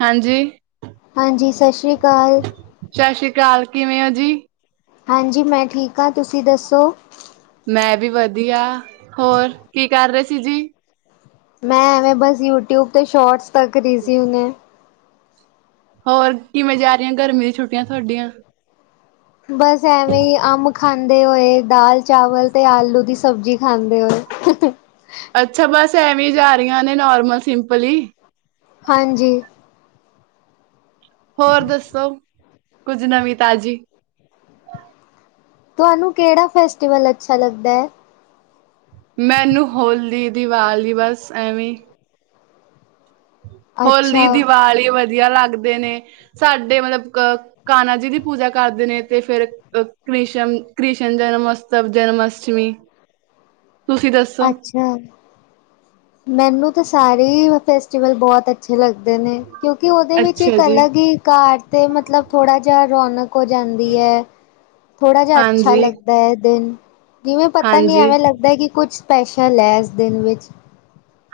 ਹਾਂਜੀ। ਹਾਂਜੀ ਸਤਿ ਸ੍ਰੀ ਅਕਾਲ। ਸਤਿ ਸ੍ਰੀ ਅਕਾਲ ਕਿਵੇਂ ਓਂ ਜੀ। ਹਾਂਜੀ ਮੈਂ ਠੀਕ ਆਂ, ਤੁਸੀਂ ਦੱਸੋ। ਮੈਂ ਵੀ ਵਧੀਆ ਹੋਰ ਕੀ ਕਰ ਰਹੇ ਸੀ ਜੀ। ਮੈਂ ਐਵੇਂ ਬਸ ਯੂਟਿਊਬ ਤੇ ਸ਼ੋਰਟਸ ਤੱਕ ਰੀ ਸੀ ਹੁੰਨੇ। ਹੋਰ ਕਿਵੇਂ ਜਾ ਰਹੀਆਂ ਗਰਮੀ ਦੀ ਛੁੱਟੀਆਂ ਤੁਹਾਡੀਆਂ। ਬਸ ਐਵੇਂ ਹੀ ਅੰਮ ਖਾਂਦੇ ਹੋਏ, ਦਾਲ ਚਾਵਲ ਤੇ ਆਲੂ ਦੀ ਸਬਜ਼ੀ ਖਾਂਦੇ ਹੋਏ। [unintelligible] ਅੱਛਾ ਬਸ ਐਵੇਂ ਜਾ ਰਹੀਆਂ ਨੇ ਨੋਰਮਲ ਸਿੰਪਲ ਈ। ਹਾਂਜੀ। ਹੋਰ ਦੱਸੋ, ਕੁੱਝ ਨਵੀਂ ਤਾਜ਼ੀ। ਤੁਹਾਨੂੰ ਕਿਹੜਾ ਫੈਸਟੀਵਲ ਅੱਛਾ ਲੱਗਦਾ ਐ। ਮੈਨੂੰ ਹੌਲੀ। ਦਿਵਾਲੀ ਬਸ ਐਵੇਂ ਈ। ਹੋਲੀ, ਅੱਛਾ ਦੀਵਾਲੀ ਵਦੀਆ ਲੱਗਦੇ ਨੇ ਸਾਡੇ ਮਤਲਬ ਕ ਕਾਨਾ ਜੀ ਦੀ ਪੂਜਾ ਕਰਦੇ ਨੇ ਤੇ ਫੇਰ ਅ ਕ੍ਰਿਸ਼ਨ ਕ੍ਰਿਸ਼ਨ ਜਨਮੋਤਵ ਜਨਮਸ਼ਟਮੀ ਤੁਸੀਂ ਦੱਸ ਅੱਛਾ, ਮੈਨੂੰ ਤਾਂ ਸਾਰੇ ਈ ਫੈਸਟੀਵਲ ਬੋਤ ਅ ਛੇ ਲੱਗਦੇ ਨੇ ਕਿਉਂਕਿ ਉਦੇ ਵਿੱਚ ਅੱਛਾ ਇੱਕ ਜੀ, ਅਲੱਗ ਈ ਕਾਰ ਤੇ ਮਤਲਬ ਥੋੜਾ ਜਾ ਰੌਨਕ ਹੋ ਜਾਂਦੀ ਐ ਥੋੜਾ ਜਿਆ ਅੱਛਾ ਹਾਂਜੀ। ਲੱਗਦਾ ਐ ਦਿਨ। ਜਿਵੇਂ ਪਤਾ ਨੀ ਹਾਂਜੀ, ਐਵੇਂ ਲੱਗਦਾ ਕਿ ਕੁੱਝ ਸਪੈਸ਼ਲ ਐ ਇਸ ਦਿਨ ਵਿੱਚ।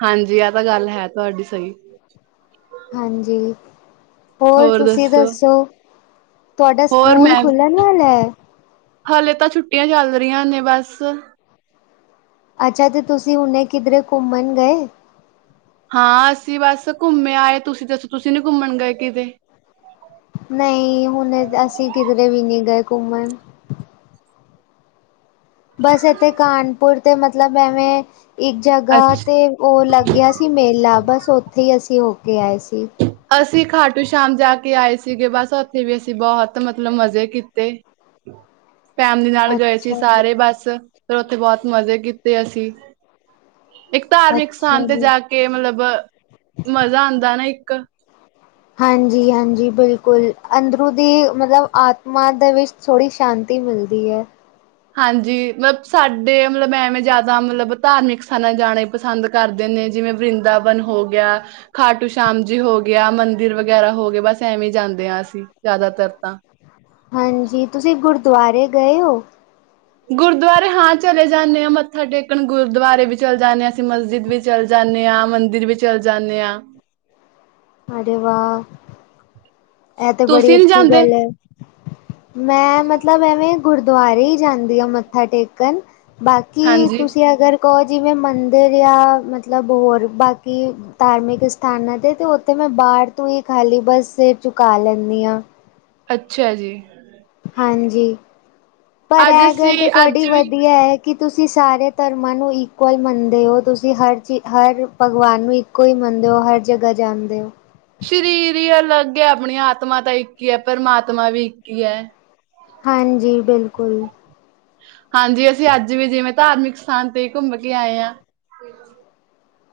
ਹਾਂਜੀ ਐ ਤਾਂ ਗੱਲ ਹੈ ਤੁਆਡੀ ਸਈ। ਹਾਂਜੀ, ਹੋਰ ਤੁਸੀਂ ਦੱਸੋ? ਤੁਹਾਡਾ ਹੋਰ ਸਕੂਲ ਮੈਂ ਖੁੱਲਣ ਵਾਲਾ ਹੈ? ਹਾਲੇ ਤਾਂ ਛੁੱਟੀਆਂ ਚੱਲ ਰਈਆਂ ਨੇ ਬਸ। ਅੱਛਾ ਤੇ ਤੁਸੀਂ ਹੁਣੇੇ ਕਿਦਰੇ ਘੁੰਮਣ ਗਏ? ਹਾਂ, ਅਸੀਂ ਬਸ ਘੁੰਮੇ ਆਏ, ਤੁਸੀਂ ਦੱਸੋ ਤੁਸੀਂ ਨੀ ਘੁੰਮਣ ਗਏ ਕਿਤੇ? ਨਈ ਹੁਣ ਅਸੀਂ ਕਿਦਰੇ ਵੀ ਨਈ ਗਏ ਘੁੰਮਣ। ਬਸ ਇੱਥੇ ਕਾਨਪੁਰ ਤੇ ਮਤਲਬ ਐਵੇਂ ਇੱਕ ਅੱਛ ਜਗ੍ਹਾ ਤੇ ਓ ਲੱਗਿਆ ਸੀ ਮੇਲਾ ਬਸ ਓਥੇ ਈ ਅਸੀਂ ਹੋ ਕੇ ਆਏ ਸੀ। ਅਸੀਂ ਖਾਟੂ ਸ਼ਾਮ ਜਾ ਕੇ ਆਏ ਸੀਗੇ ਬਸ ਓਥੇ ਵੀ ਅਸੀਂ ਬੋਤ ਮਤਲਬ ਮਜ਼ੇ ਕੀਤੇ। ਫੈਮਲੀ ਨਾਲ ਗਏ ਸੀ ਅੱਛਾ ਜੀ, ਸਾਰੇ ਬਸ। ਫੇਰ ਓਥੇ ਬੋਤ ਮਜ਼ੇ ਕੀਤੇ ਅਸੀਂ ਇੱਕ ਧਾਰਮਿਕ ਅੱਛਾ ਸਥਾਨ ਤੇ ਜੀ। ਜਾ ਕੇ ਮਤਲਬ ਮਜ਼ਾ ਆਂਦਾ ਨਾ ਇੱਕ। ਹਾਂਜੀ-ਹਾਂਜੀ ਬਿਲਕੁਲ ਅੰਦਰੂ ਦੀ ਮਤਲਬ ਆਤਮਾ ਦੇ ਵਿੱਚ। ਥੋੜੀ ਸ਼ਾਂਤੀ ਮਿਲਦੀ ਐ। ਹਾਂਜੀ ਮਤਲਬ ਸਾਡੇ ਮਤਲਬ ਐਵੇਂ ਜੈਦਾ ਮਤਲਬ ਧਾਰਮਿਕ ਸਥਾਨਾਂ ਜਾਣਾ ਈ ਪਸੰਦ ਕਰਦੇ ਨੇ ਜਿਵੇਂ ਵਰਿੰਦਾਵਨ ਹੋ ਗਿਆ। ਖਾਟੂ ਸ਼ਾਮ ਜੀ ਹੋ ਗਿਆ, ਮੰਦਿਰ ਵਗੈਰਾ ਹੋ ਗਏ ਬਸ ਐਵੇਂ ਜਾਂਦੇ ਆ ਅਸੀਂ ਜੈਦਾਤਰ ਤਾਂ। ਹਾਂਜੀ, ਤੁਸੀਂ ਗੁਰਦੁਆਰੇ ਗਏ ਓ? ਗੁਰਦੁਆਰੇ ਹਾਂ ਚਲੇ ਜਾਨੇ ਆ ਮੱਥਾ ਟੇਕਣ ਗੁਰਦੁਆਰੇ ਵੀ ਚਲੇ ਜਾਨੇ ਆ ਅਸੀਂ ਮਸਜਿਦ ਵਿੱਚ ਚੱਲ ਜਾਨੇ ਆ, ਮੰਦਿਰ ਵੀ ਚੱਲ ਜਾਨੇ ਆ। ਅਰੇੇ ਵਾ! ਐ ਤੇ ਬੜੀ ਤੁਸੀਂ ਨਹੀਂ ਅੱਛੀ ਜਾਂਦੇ ਗੱਲ ਐ, ਮੈਂ ਮਤਲਬ ਐਵੇਂ ਗੁਰਦੁਆਰੇ ਈ ਜਾਂਦੀ ਆ ਮੱਥਾ ਟੇਕਣ ਬਾਕੀ ਹਾਂਜੀ ਤੁਸੀਂ ਅਗਰ ਕੋ ਜਿਵੇਂ ਮੰਦਿਰ ਯਾ ਮਤਲਬ ਹੋਰ ਬਾਕੀ ਧਾਰਮਿਕ ਸਥਾਨਾਂ ਤੇ ਤੇ ਓੱਥੇ ਮੈਂ ਬਾਰ ਤੋਂ ਈ ਖਾਲੀ ਬੱਸ ਸਿਰ ਚੁਕਾ ਲੈਨੀ ਆ। ਅੱਛਾ ਜੀ। ਹਾਂਜੀ, ਪਰ ਅੱਜ ਐ ਗੱਲ ਤੇ ਅਸੀਂ ਤੁਆਡੀ ਅੱਜ ਵੀ ਵਦੀਆ ਐ ਕਿ ਤੁਸੀਂ ਸਾਰੇ ਧਰਮਾਂ ਨੂੰ ਇਕੁਅਲ ਮੰਨਦੇ ਓ ਤੁਸੀਂ ਹਰ ਚੀਜ ਹਰ ਭਗਵਾਨ ਨੂੰ ਇੱਕੋ ਈ ਮੰਨਦੇ ਓ ਹਰ ਜਗਾ ਜਾਂਦੇ ਓ। ਸ਼ਰੀਰ ਈ ਅਲੱਗ ਐ ਆਪਣੀ ਆਤਮਾ ਤਾਂ ਇੱਕ ਈ ਐ, ਪਰਮਾਤਮਾ ਵੀ ਇੱਕ ਈ ਐ। ਹਾਂਜੀ ਬਿਲਕੁਲ। ਹਾਂਜੀ ਅਸੀਂ ਅੱਜ ਵੀ ਜਿਵੇਂ ਧਾਰਮਿਕ ਸਥਾਨ ਤੇ ਘੁੰਮ ਕੇ ਆਏ ਆ। [inaudible]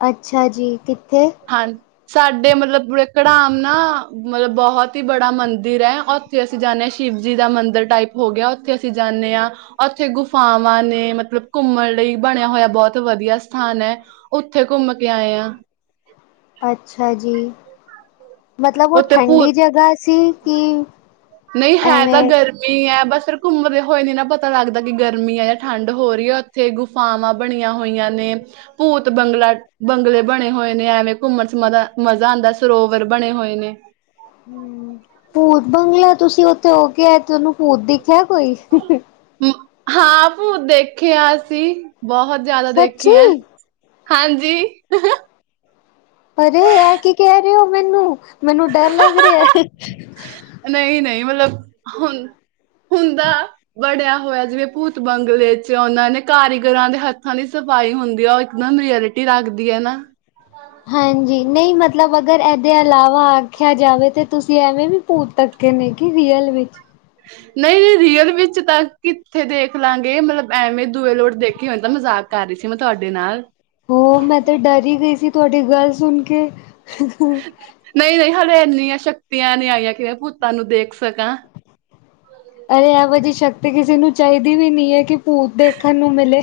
ਅੱਛਾ ਜੀ, ਕਿੱਥੇ? ਹਾਂ, ਸਾਡੇ ਮਤਲਬ ਪਰੇ ਕੜਾਮ ਨਾ ਮਤਲਬ ਬੋਹਤ ਈ ਬੜਾ ਮੰਦਿਰ ਐ ਓ ਥੇ ਅਸੀਂ ਜਾਨੇ ਆ ਸ਼ਿਵਜੀ ਦਾ ਮੰਦਰ ਟਾਈਪ ਹੋ ਗਿਆ ਓੱਥੇ ਅਸੀਂ ਜਾਨੇ ਆ। ਓੱਥੇ ਗੁਫਾਵਾਂ ਨੇ ਮਤਲਬ ਘੁੰਮਣ ਲਈ ਬਣਿਆ ਹੋਇਆ ਬੋਤ ਵਦੀਆ ਸਥਾਨ ਐ। ਉੱਥੇ ਘੁੰਮ ਕੇ ਆਏ ਆ। ਅੱਛਾ ਜੀ। ਮਤਲਬ ਉਹ ਉੱਥੇ ਭੂਤ ਠੰਡੀ ਜਗ੍ਹਾ ਸੀ ਕਿ ਐਵੇਂ ਮੀਂਹ ਐ ਬਸ ਫਿਰ ਘੁੰਮਦੇ ਹੋਏ ਨੀ ਨਾ ਪਤਾ ਲੱਗਦਾ ਕਿ ਗਰਮੀ ਐ ਜਾਂ ਠੰਡ ਹੋ ਰੀ ਐ ਉੱਥੇ ਗੁ ਫਾਵਾਂ ਬਣੀਆਂ ਹੋਈਆਂ ਨੇ। ਭੂਤ ਬੰਗਲਾ ਬੰਗਲੇ ਬਣੇ ਹੋਏ ਨੇ ਐਵੇਂ ਘੁੰਮਣ ਚ ਮਜਾ ਮਜ਼ਾ ਆਂਦਾ ਸਰੋਵਰ ਬਣੇ ਹੋਏ ਨੇ ਹੂੰ ਭੂਤ ਬੰਗਲਾ ਤੁਸੀਂ ਉੱਥੋਂ ਹੋ ਕੇ ਆਏ ਤੋਨੂੰ ਭੂਤ ਦਿਖਿਆ ਕੋਈ। ਹਾਂ ਭੂਤ ਦੇਖੇ ਆਂ ਅਸੀਂ ਬੋਹਤ ਜ਼ਾਦਾ ਦੇਖੇ ਆ। ਸੱਚੀ ਹਾਂਜੀ। ਅਰੇ ਐ ਕੀ ਕੈ ਰੇ ਓ ਮੈਨੂੰ, ਮੈਨੂੰ ਡਰ ਲੱਗ ਰਿਆ। ਨਈ ਨਈ ਮਤਲਬ ਹੁਣ ਹੁੰਦਾ। ਬਣਿਆ ਹੋਇਆ ਜਿਵੇਂ ਭੂਤ ਬੰਗਲੇ ਚ ਉਨਾਂ ਨੇ ਕਾਰੀਗਰਾਂ ਦੇ ਹੱਥਾਂ ਦੀ ਸਫ਼ਾਈ ਹੁੰਦੀ ਆ ਓ ਇਕ ਮੈਮ ਰਿਆਂਲਟੀ ਲੱਗਦੀ ਐ ਨਾ। ਹਾਂਜੀ ਨਈ ਮਤਲਬ ਅਗਰ ਐਦੇ ਇਲਾਵਾ ਆਖਿਆ ਜਾਵੇ ਤਾਂ ਤੁਸੀਂ ਐਵੇਂ ਵੀ। ਭੂਤ ਤੱਕੇ ਨੇ ਕਿ ਰੀਅਲ ਵੀ ਨਈ ਨਈ ਰੀਅਲ ਵਿੱਚ ਤਾਂ ਕਿੱਥੇ ਦੇਖ ਲਾਂਗੇ ਮਤਲਬ ਐਵੇਂ ਦੂਏ ਲੋਟ ਦੇਖੇ ਹੋਣ ਤਾਂ ਮਜ਼ਾ ਕਰ ਰੀ ਸੀ ਮੈਂ ਤੁਆਡੇ ਨਾਲ। ਹੋ ਮੈਂ ਤੇ ਡਰ ਈ ਗਈ ਸੀ ਤੁਆਡੀ ਗੱਲ ਸੁਣ ਕੇ। ਨਈ-ਨਈ ਹਾਲੇ ਇੰਨੀਆਂ ਸ਼ਕਤੀਆਂ ਨਈ ਆਈਆਂ ਕਿ ਮੈਂ ਭੂਤਾਂ ਨੂੰ ਦੇਖ ਸਕਾਂ। ਅਰੇ ਐਵੋ ਜੀਅ ਸ਼ਕਤੀ ਕਿਸੇ ਨੂੰ ਚਾਈਦੀ ਵੀ ਨਈ ਐ ਕਿ ਭੂਤ ਦੇਖਣ ਨੂੰ ਮਿਲੇ।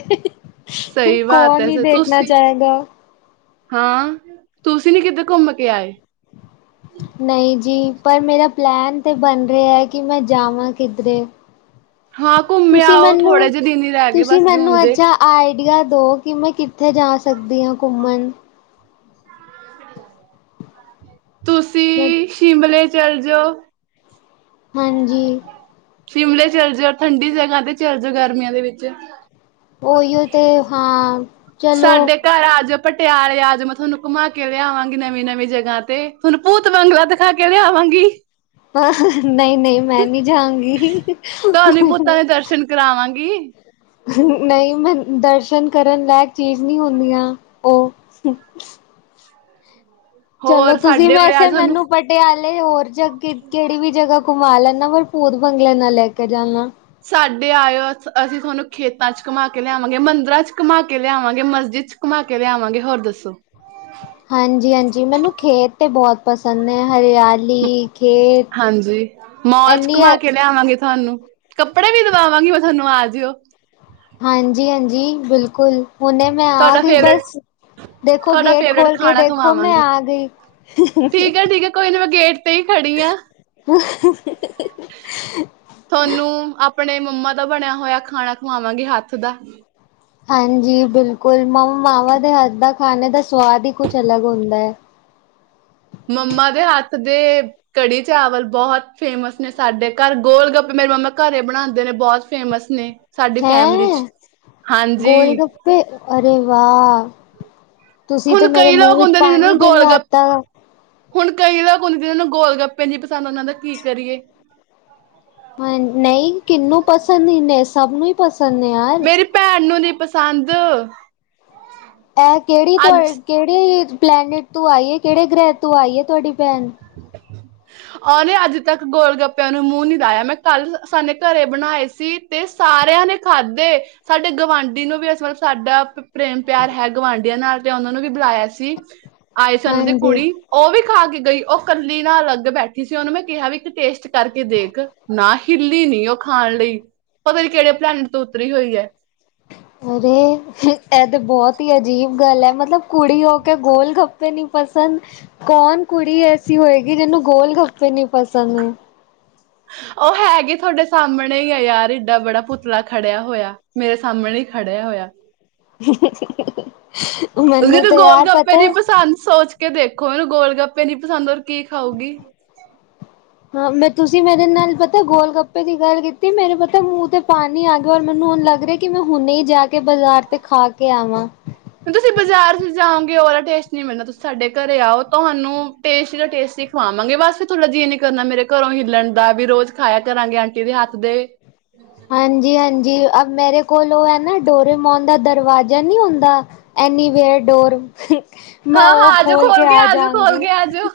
ਸਹੀ ਬਾਤ ਕੌਣ ਹੈ ਈ ਸਰ ਦੇਖਣਾ ਤੁਸੀਂ ਚਾਏਗਾ। ਹਾਂ ਤੁਸੀਂ ਨੀ ਕੀਤੇ ਘੁੰਮ ਕੇ ਆਏ। ਨਈ ਜੀ ਪਰ ਮੇਰਾ ਪਲੈਨ ਤਾਂ ਬਣ ਰੇਏਆ ਕਿ ਮੈਂ ਜਾਵਾਂ ਕਿੱਧਰੇ। ਹਾਂ ਘੁੰਮੇ ਤੁਸੀਂ ਆਓ ਮੈਨੂੰ, ਥੋੜੇ ਜਿਹੇ ਦਿਨ ਹੀ ਰਹਿ ਗਏ ਤੁਸੀਂ ਬਸ ਜੂਨ ਮੈਨੂੰ ਦੇ ਅੱਜ ਆਂ ਆਈਡੀਆ ਦੋ ਕਿ ਮੈਂ ਕਿੱਥੇ ਜਾ ਸਕਦੀ ਆ ਘੁੰਮਣ। ਤੁਸੀਂ ਸ਼ਿਮਲੇ ਚੱਲ ਜੋ। ਹਾਂਜੀ। ਸ਼ਿਮਲੇ ਚੱਲ ਜੋ ਠੰਡੀ ਜਗ੍ਹਾ ਤੇ ਚੱਲ ਜੋ ਗਰਮੀਆਂ ਦੇ ਵਿੱਚ। ਓਈਓ ਤੇ ਹਾਂ। ਚਲੋ ਸਾਡੇ ਘਰ ਆ ਜੋ ਪਟਿਆਲੇ ਆ ਜੋ ਮੈਂ ਥੋਨੂੰ ਘੁੰਮਾ ਕੇ ਲਿਆਵਾਂਗੀ ਨਵੀਂ-ਨਵੀਂ ਜਗ੍ਹਾ ਤੇ ਥੋਨੂੰ ਭੂਤ ਬੰਗਲਾ ਦਿਖਾ ਕੇ ਲੈ ਆਵਾਂਗੀ। ਨਈ-ਨਈ ਮੈਂ ਨੀ ਜਾਂਗੀ। ਸ਼ਨ ਕਰਾਵਾਂਗੀ ਨਈ ਮੈਂ ਦਰਸ਼ਨ ਕਰਨ ਲਾਇਕ ਚੀਜ਼ ਨੀ ਹੁੰਦੀਆਂ ਓ। ਚਲੋ ਹੋਰ ਤੁਸੀਂ ਸਾਡੇ ਉਰੇ ਆ ਵੈਸੇ ਤੁਹਾਨੂੰ ਮੈਨੂੰ। ਪਟਿਆਲੇ ਹੋਰ ਜਗ ਕੇੜੀ ਵੀ ਜਗਾ ਘੁੰਮਾ ਲੈਂਣਾ ਪਰ ਭੂਤ ਬੰਗਲੇ ਨਾ ਲੈ ਕੇ ਜਾਣਾ। ਸਾਡੇ ਆਇਓ ਅਸੀਂ ਥੁਆਨੂੰ ਖੇਤਾਂ ਚ ਘੁਮਾ ਕੇ ਲਿਆਵਾਂਗੇ ਮੰਦਰਾਂ ਚ ਘੁਮਾ ਕੇ ਲਿਆਵਾਂਗੇ ਮਸਜਿਦ ਚ ਘੁਮਾ ਕੇ ਲਿਆਵਾਂਗੇ ਹੋਰ ਦੱਸੋ। ਹਾਂਜੀ-ਹਾਂਜੀ ਮੈਨੂੰ ਖੇਤ ਤੇ ਬੋਤ ਪਸੰਦ ਨੇ ਹਰਿਆ ਲੀ ਖੇਤ ਹਾਂਜੀ ਮੋਲ ਚ ਐਨੀ ਘੁਮਾ ਕੇ ਲਿਆਵਾਂਗੇ ਥੋਨੂੰ ਕੱਪੜੇ ਵੀ ਦਵਾਵਾਗੀ ਮੈ ਥੋਨੂੰ ਆ ਜਾਇਓ। ਹਾਂਜੀ-ਹਾਂਜੀ ਬਿਲਕੁਲ ਹੁਨੇ ਮੈਂ ਆ ਤੁਹਾਡਾ ਗਈ ਫੇਵਰੇਟ ਬਸ ਦੇਖੋ ਤੁਹਾਡਾ ਗੇਟ ਫੇਵਰੇਟ ਖੋਲ ਕੇ ਖਾਣਾ ਦੇਖੋ ਮੈਂ ਖਵਾਵਾਂਗੀ ਆ ਗਈ। ਠੀਕ ਹੈ ਠੀਕ ਹੈ ਕੋਈ ਨੀ ਮੈਂ ਗੇਟ ਤੇ ਈ ਖੜੀ ਆ। [inaudible] ਥੋਨੂੰ ਆਪਣੇ ਮੰਮਾ ਦਾ ਬਣਿਆ ਹੋਇਆ ਖਾਣਾ ਖਵਾਵਾਂਗੇ ਹੱਥ ਦਾ। ਹਾਂਜੀ, ਬਿਲਕੁਲ ਮ ਮਾਵਾਂ ਦੇ ਹੱਥ ਦਾ ਖਾਣੇ ਦਾ ਸਵਾਦ ਹੀ ਕੁਛ ਅਲੱਗ ਹੁੰਦਾ ਹੈ। ਮੰਮਾ ਦੇ ਹੱਥ ਦੇ ਕੜੀ ਚਾਵਲ ਬੋਤ ਫੇਮਸ ਨੇ ਸਾਡੇ ਘਰ ਗੋਲ ਗੱਪੇ ਮੇਰੇ ਮੰਮਾ ਘਰੇ ਬਣਾਉਂਦੇ ਨੇ ਬੋਤ ਫੇਮਸ ਨੇ। ਸਾਡੀ ਫੈਮਲੀ ਚ' ਹੈਂ ਹਾਂਜੀ। ਗੋਲ ਗੱਪੇ ਅਰੇ ਵਾਹ'ਤੁਸੀਂ ਤੇ ਹੁਣ ਮੇਰੇ ਕਈ ਮੂੰਹ ਲੋਕ ਵਿੱਚ ਹੁੰਦੇ ਨੇ ਜਿਹਨਾਂ ਪਾਣੀ ਨੂੰ ਗੋਲ ਗੱਪ ਦਿਲਵਾਤਾ। ਹੁਣ ਕਈ ਲੋਕ ਹੁਣ ਜੀਨੂੰ ਗੋਲਗੱਪੇ ਨੀ ਪਸੰਦ ਓਨਾ ਦਾ ਕੀ ਕਰੀਏ। ਹ ਨਈ ਕੀਨੂੰ ਪਸੰਦ ਨਈ ਦੇ ਸਭ ਨੂੰ ਹੀ ਪਸੰਦ ਨੇ ਯਾਰ। ਮੇਰੀ ਭੈਣ ਨੂੰ ਨੀ ਪਸੰਦ। ਐ ਕੇੜੀ ਤੁ ਅੱਜ ਕੇੜੇ ਪਲੈਨਿਟ ਤੋਂ ਆਈ ਹੈ ਕੇਹੜੇ ਗ੍ਰਹਿ ਤੋਂ ਆਈ ਹੈ ਤੁਹਾਡੀ ਭੈਣ? [inaudible] ਓਨੇ ਅੱਜਤੱਕ ਗੋਲ ਗੱਪਿਆਂ ਨੂੰ ਮੂੰਹ ਨੀ ਲਾਇਆ ਮੈਂ ਕੱਲ ਸਾਨੇ ਘਰੇ ਬਣਾਏ ਸੀ। ਤੇ ਸਾਰਿਆਂ ਨੇ ਖਾਧੇ ਸਾਡੇ ਗਵਾਂਢੀ ਨੂੰ ਵੀ ਅਂ ਮਤਲਬ ਸਾਡਾ ਪ੍ਰੇਮ ਪਿਆਰ ਹੈ ਗੁਵਾਂਢੀਆਂ ਨਾਲ ਤੇ ਓਨਾਂ ਨੂੰ ਵੀ ਬੁਲਾਇਆ ਸੀ ਆਈ ਸੀ ਓਨਾ ਦੀ ਹਾਂਜੀ ਕੁੜੀ ਓ ਵੀ ਖਾ ਕੇ ਗਈ ਓ ਕੱਲੀ ਨਾਲ ਅਲੱਗ ਬੈਠੀ ਸੀ ਓਨੂੰ ਮੈਂ ਕਿਹਾ ਵੀ ਇੱਕ ਟੇਸਟ ਕਰਕੇ ਦੇਖ ਨਾ ਹਿੱਲੀ ਨੀ ਓ ਖਾਣ ਲਈ। ਪਤਾ ਵੀ ਕੇੜੇ ਪਲੈਨੇਟ ਤੋਂ ਉੱਤਰੀ ਹੋਈ ਐ। [unintelligible] ਅਰੇ ਐ ਤਾਂ ਬੋਤ ਹੀ ਅਜੀਬ ਗੱਲ ਏ ਮਤਲਬ ਕੁੜੀ ਹੋ ਕੇ ਗੋਲਗੱਪੇ ਨੀ ਪਸੰਦ। ਕੌਣ ਕੁੜੀ ਐਸੀ ਹੋਏਗੀ ਜੀਨੂੰ ਗੋਲਗੱਪੇ ਨੀ ਪਸੰਦ ਨੇ। ਓ ਹੈਗੀ ਥੋਡੇ ਸਾਹਮਣੇ ਹੀ ਆ ਯਾਰ ਏਡਾ ਬੜਾ ਪੁਤਲਾ ਖੜਿਆ ਹੋਇਆ। ਮੇਰੇ ਸਾਮਣੇ ਈ ਖੜਿਆ ਹੋਇਆ। ਮੈਨੂੰ ਜੀਨੂੰ ਤੇ ਯਾਰ ਗੋਲਗੱਪੇ ਪਤਾ ਦੀ ਹੈ ਪਸੰਦ ਸੋਚ ਕੇ ਦੇਖੋ ਏਨੂੰ ਗੋਲਗੱਪੇ ਨੀ ਪਸੰਦ ਔਰ ਕੀ ਖਾਊਗੀ। ਹਾਂ, ਮੈਂ ਤੁਸੀਂ ਮੇਰੇ ਨਾਲ ਪਤਾ ਗੋਲਗੱਪੇ ਦੀ ਗੱਲ ਕੀਤੀ ਮੈਨੂੰ ਪਤਾ ਮੂੰਹ ਤੇ' ਪਾਣੀ ਆ ਗਿਆ ਔਰ ਮੈਨੂੰ ਲੱਗ ਰਿਹਾ ਕਿ ਮੈਂ ਹੁਣੇ ਹੀ ਜਾ ਕੇ ਬਾਜ਼ਾਰ ਤੇ ਖਾ ਕੇ ਆਵਾਂ। ਤੁਸੀਂ ਬਾਜ਼ਾਰ ਚ ਜਾਓਗੇ ਓਦਾ ਟੇਸਟ ਨੀ ਮਿਲਣਾ ਤੁਸੀਂ ਸਾਡੇ ਘਰੇ ਆਓ ਤੁਹਾਨੂੰ। ਟੇਸਟੀ ਦਾ ਟੇਸਟੀ ਖਵਾਵਾਂਗੇ ਬਸ ਵੀ ਥੋਡਾ ਜੀ ਨੀ ਕਰਨਾ ਮੇਰੇ ਘਰੋਂ ਹਿਲਣ ਦਾ ਵੀ ਰੋਜ਼ ਖਾਇਆ ਕਰਾਂਗੇ ਆਂਟੀ। ਦੇ ਹੱਥ ਦੇ। ਹਾਂਜੀ-ਹਾਂਜੀ ਮੇਰੇ ਕੋਲੋ ਐ ਨਾ ਡੋਰੇ ਮੋਨ ਦਾ ਦਰਵਾਜ਼ਾ ਨਹੀਂ ਹੁੰਦਾ। Anywhere door. ਮੈਂ ਹਾਂ-ਹਾਂ ਓ ਆਜੋ ਖੋਲ ਕੇ ਆ ਆਜੋ ਖੋਲ ਜਾਗੀ। ਕੇ ਆਜੋ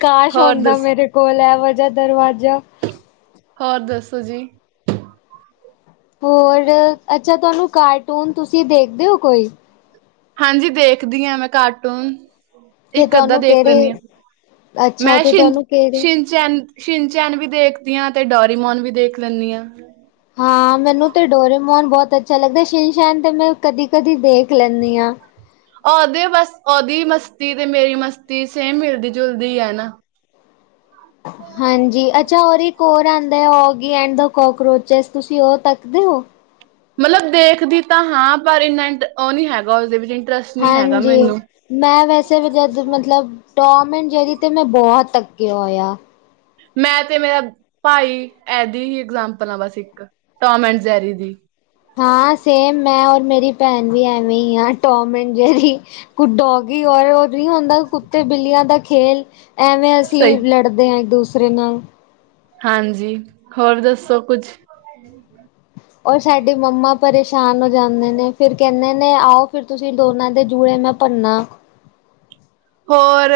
ਕਾਸ਼ ਹੋਰ ਹੁੰਦਾ ਦੱਸ ਮੇਰੇ ਕੋਲ ਐਹੋ ਜਾ ਦਰਵਾਜਾ। ਹੋਰ ਦੱਸੋ ਜੀ? ਹੋਰ, ਅੱਛਾ ਤੁਹਾਨੂੰ ਕਾਰਟੂਨ ਤੁਸੀਂ ਦੇਖਦੇ ਓ ਕੋਈ? ਹਾਂਜੀ, ਦੇਖਦੀ ਆਂ ਮੈਂ ਕਾਰਟੂਨ। ਤੇ ਇੱਕ ਅੱਧਾ ਤੁਹਾਨੂੰ ਦੇਖ ਲੈਂਣੀ ਕਿਹੜੇ ਆਂ, ਅੱਛਾ ਮੈਂ ਤੇ ਛਿਨ ਤੁਹਾਨੂੰ ਕਿਹੜੇ ਛਿਨਚੈਨ। ਛਿਨਚੈਨ ਵੀ ਦੇਖਦੀ ਆਂ ਤੇ ਡੋਰੀਮੋਨ ਵੀ ਦੇਖ ਲੈਂਣੀ ਆਂ। ਹਾਂ, ਮੈਨੂੰ ਤੇ ਡੋਰੇਮੋਨ ਬੌਤ ਅੱਛਾ ਲੱਗਦੈ ਸਿ਼ਨਸੈ਼ਨ ਤੇ ਮੈਂ ਕਦੀ-ਕਦੀ ਦੇਖ ਲੈਂਣੀ ਆਂ। ਓਦੇ ਬਸ ਓਦੀ ਵੀ ਮਸਤੀ ਤੇ ਮੇਰੀ ਮਸਤੀ ਸੇਮ ਮਿਲਦੀ-ਜੁਲਦੀ ਐ ਨਾ। ਹਾਂਜੀ, ਅੱਛਾ ਔਰ ਇੱਕ ਔਰ ਆਦੈ ਓਗੀ ਐਂਡ ਦਾ ਕੋਕਰੋਚਸ, ਤੁਸੀਂ ਓ ਤੱਕਦੇ ਔ? ਮਤਲਬ ਦੇਖਦੀ ਤਾਂ ਹਾਂ ਪਰ ਇੰਨਾ ਇੰਟ ਓਹ ਨੀ ਹੈਗਾ ਓਸਦੇ ਵੀਨੀ। ਹਾਂਜੀ। ਮੈਂ ਵੈਸੇ ਵੀ ਜਦ ਮਤਲਬ ਟੋਮ ਐੰਡ ਜੈਰੀ ਤੇ ਮੈਂ ਬੌਤ ਤੱਕੇਆ ਹੋਯਾ। ਮੈਂ ਤੇ ਮੇਰਾ ਪਾਈ ਐਹਦੀ ਹੀ ਐਗਜਾਮਪਲ ਆ ਬਸ ਇੱਕ, ਟੋਮ ਐਂਡ ਜੈਰੀ ਦੀ। ਹਾਂ, ਸੇਮ ਮੈਂ ਔਰ ਮੇਰੀ ਭੈਣ ਵੀ ਐਵੇਂ ਈ ਆ ਟੋਮ ਐਂਡ ਜੇਰੀ। ਕੁ ਡੋਗੀ ਔਰ ਓਹ ਨੀ ਹੁੰਦਾ ਕੁੱਤੇ ਬਿੱਲੀਆਂ ਦਾ ਖੇਲ ਐਵੇਂ ਸਹੀ ਅਸੀਂ ਲੜਦੇ ਆਂ, ਇੱਕ-ਦੂਸਰੇ ਨਾਲ। ਹਾਂਜੀ, ਹੋਰ ਦੱਸੋ ਕੁੱਛ? [inaudible] ਔਰ ਸਾਡੀ ਮੰਮਾ ਪਰੇਸ਼ਾਨ ਹੋ ਜਾਂਦੇ ਨੇ ਫੇਰ ਕੈੰਹਦੇ ਨੇ ਆਓ ਫਿਰ ਤੁਸੀਂ ਦੋਨਾਂ ਦੇ ਜੁੜੇ ਮੈਂ ਭੰਨਾ। ਹੋਰ,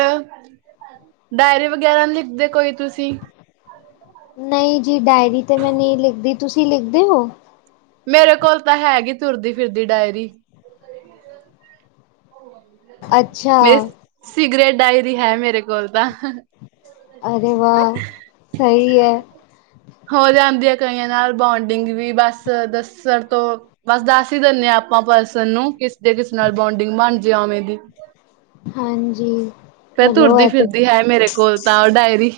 ਡਾਇਰੀ ਵਗੈਰਾ ਨਈ ਲਿਖਦੇ ਕੋਈ ਤੁਸੀਂ? ਨਹੀਂ ਜੀ, ਡਾਇਰੀ ਤੇ ਮੈਂ ਨਹੀਂ ਲਿਖਦੀ, ਤੁਸੀਂ ਲਿਖਦੇ ਹੋ? ਮੇਰੇ ਕੋਲ ਤਾਂ ਹੈਗੀ ਤੁਰਦੀ-ਫਿਰਦੀ ਡਾਇਰੀ। ਅੱਛਾ ਮੇ ਸਿਕਰੇਟ ਡਾਇਰੀ ਹੈ ਮੇਰੇ ਕੋਲ ਤਾਂ। ਅਰੇ ਵਾ, ਸਹੀ ਐ। ਹੋ ਜਾਂਦੀ ਐ ਕਈਆਂ ਨਾਲ ਬੋਂਡਿੰਗ ਵੀ, ਬਸ ਦੱਸੜ ਤੋਂ ਬਸ ਦੱਸ ਈ ਦਿੰਣੇ ਆ ਅਪਾਂ ਪਰਸਨ ਨੂੰ ਕਿਸ ਦੇ ਕਿਸ ਨਾਲ ਬੋਂਡਿੰਗ ਬਣ ਜੇ ਓਵੇਂ ਦੀ। ਹਾਂਜੀ ਕੇ ਚਲੋ ਇਹ ਤੇ ਤੁਰਦੀ-ਫਿਰਦੀ ਹੈ ਮੇਰੇ ਕੋਲ ਤਾਂ ਡਾਇਰੀ।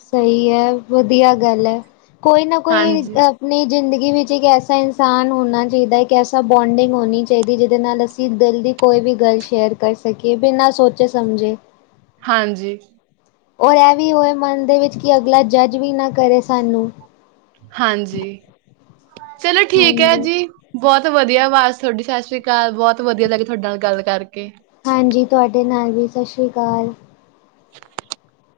ਸਹੀ ਹੈ, ਵਧੀਆ ਗੱਲ ਐ, ਕੋਈ ਨਾ ਕੋਈ ਹਾਂਜੀ ਅ ਨਹੀਂ ਜ਼ਿੰਦਗੀ ਵਿੱਚ ਇੱਕ ਐਸਾ ਇਨਸਾਨ ਹੋਣਾ ਚਾਈਦੈ, ਇੱਕ ਐਸਾ ਬੋਂਡਿੰਗ ਹੋਣੀ ਚਾਈਦੀ ਜਿਦੇ ਨਾਲ ਅਸੀ ਕੀ ਦਿਲ ਦੀ ਕੋਈ ਵੀ ਗੱਲ ਸ਼ੇਅਰ ਕਰ ਸਕੀਏ, ਬਿਨਾਂ ਸੋਚੇ-ਸਮਝੇ। ਹਾਂਜੀ। ਔਰ ਐਵੀ ਹੋਏ ਮਨ ਦੇ ਵਿੱਚ ਕਿ ਅਗਲਾ ਜੱਜ ਵੀ ਨਾ ਕਰੇ ਸਾਨੂੰ। ਹਾਂਜੀ, ਚਲੋ ਠੀਕ ਹੈ ਹਾਂਜੀ ਜੀ। ਬੌਤ ਵਧੀਆ ਅਵਾਜ਼ ਥੋਡੀ। ਸਤਿ ਸ੍ਰੀ ਅਕਾਲ, ਬੌਤ ਵਧੀਆ ਲੱਗੇ ਥੋਡੇ ਨਾਲ ਗੱਲ ਕਰਕੇ। ਹਾਂਜੀ, ਤੁਹਾਡੇ ਨਾਲ ਵੀ ਸਤਿ ਸ਼੍ਰੀ ਅਕਾਲ। [inaudible]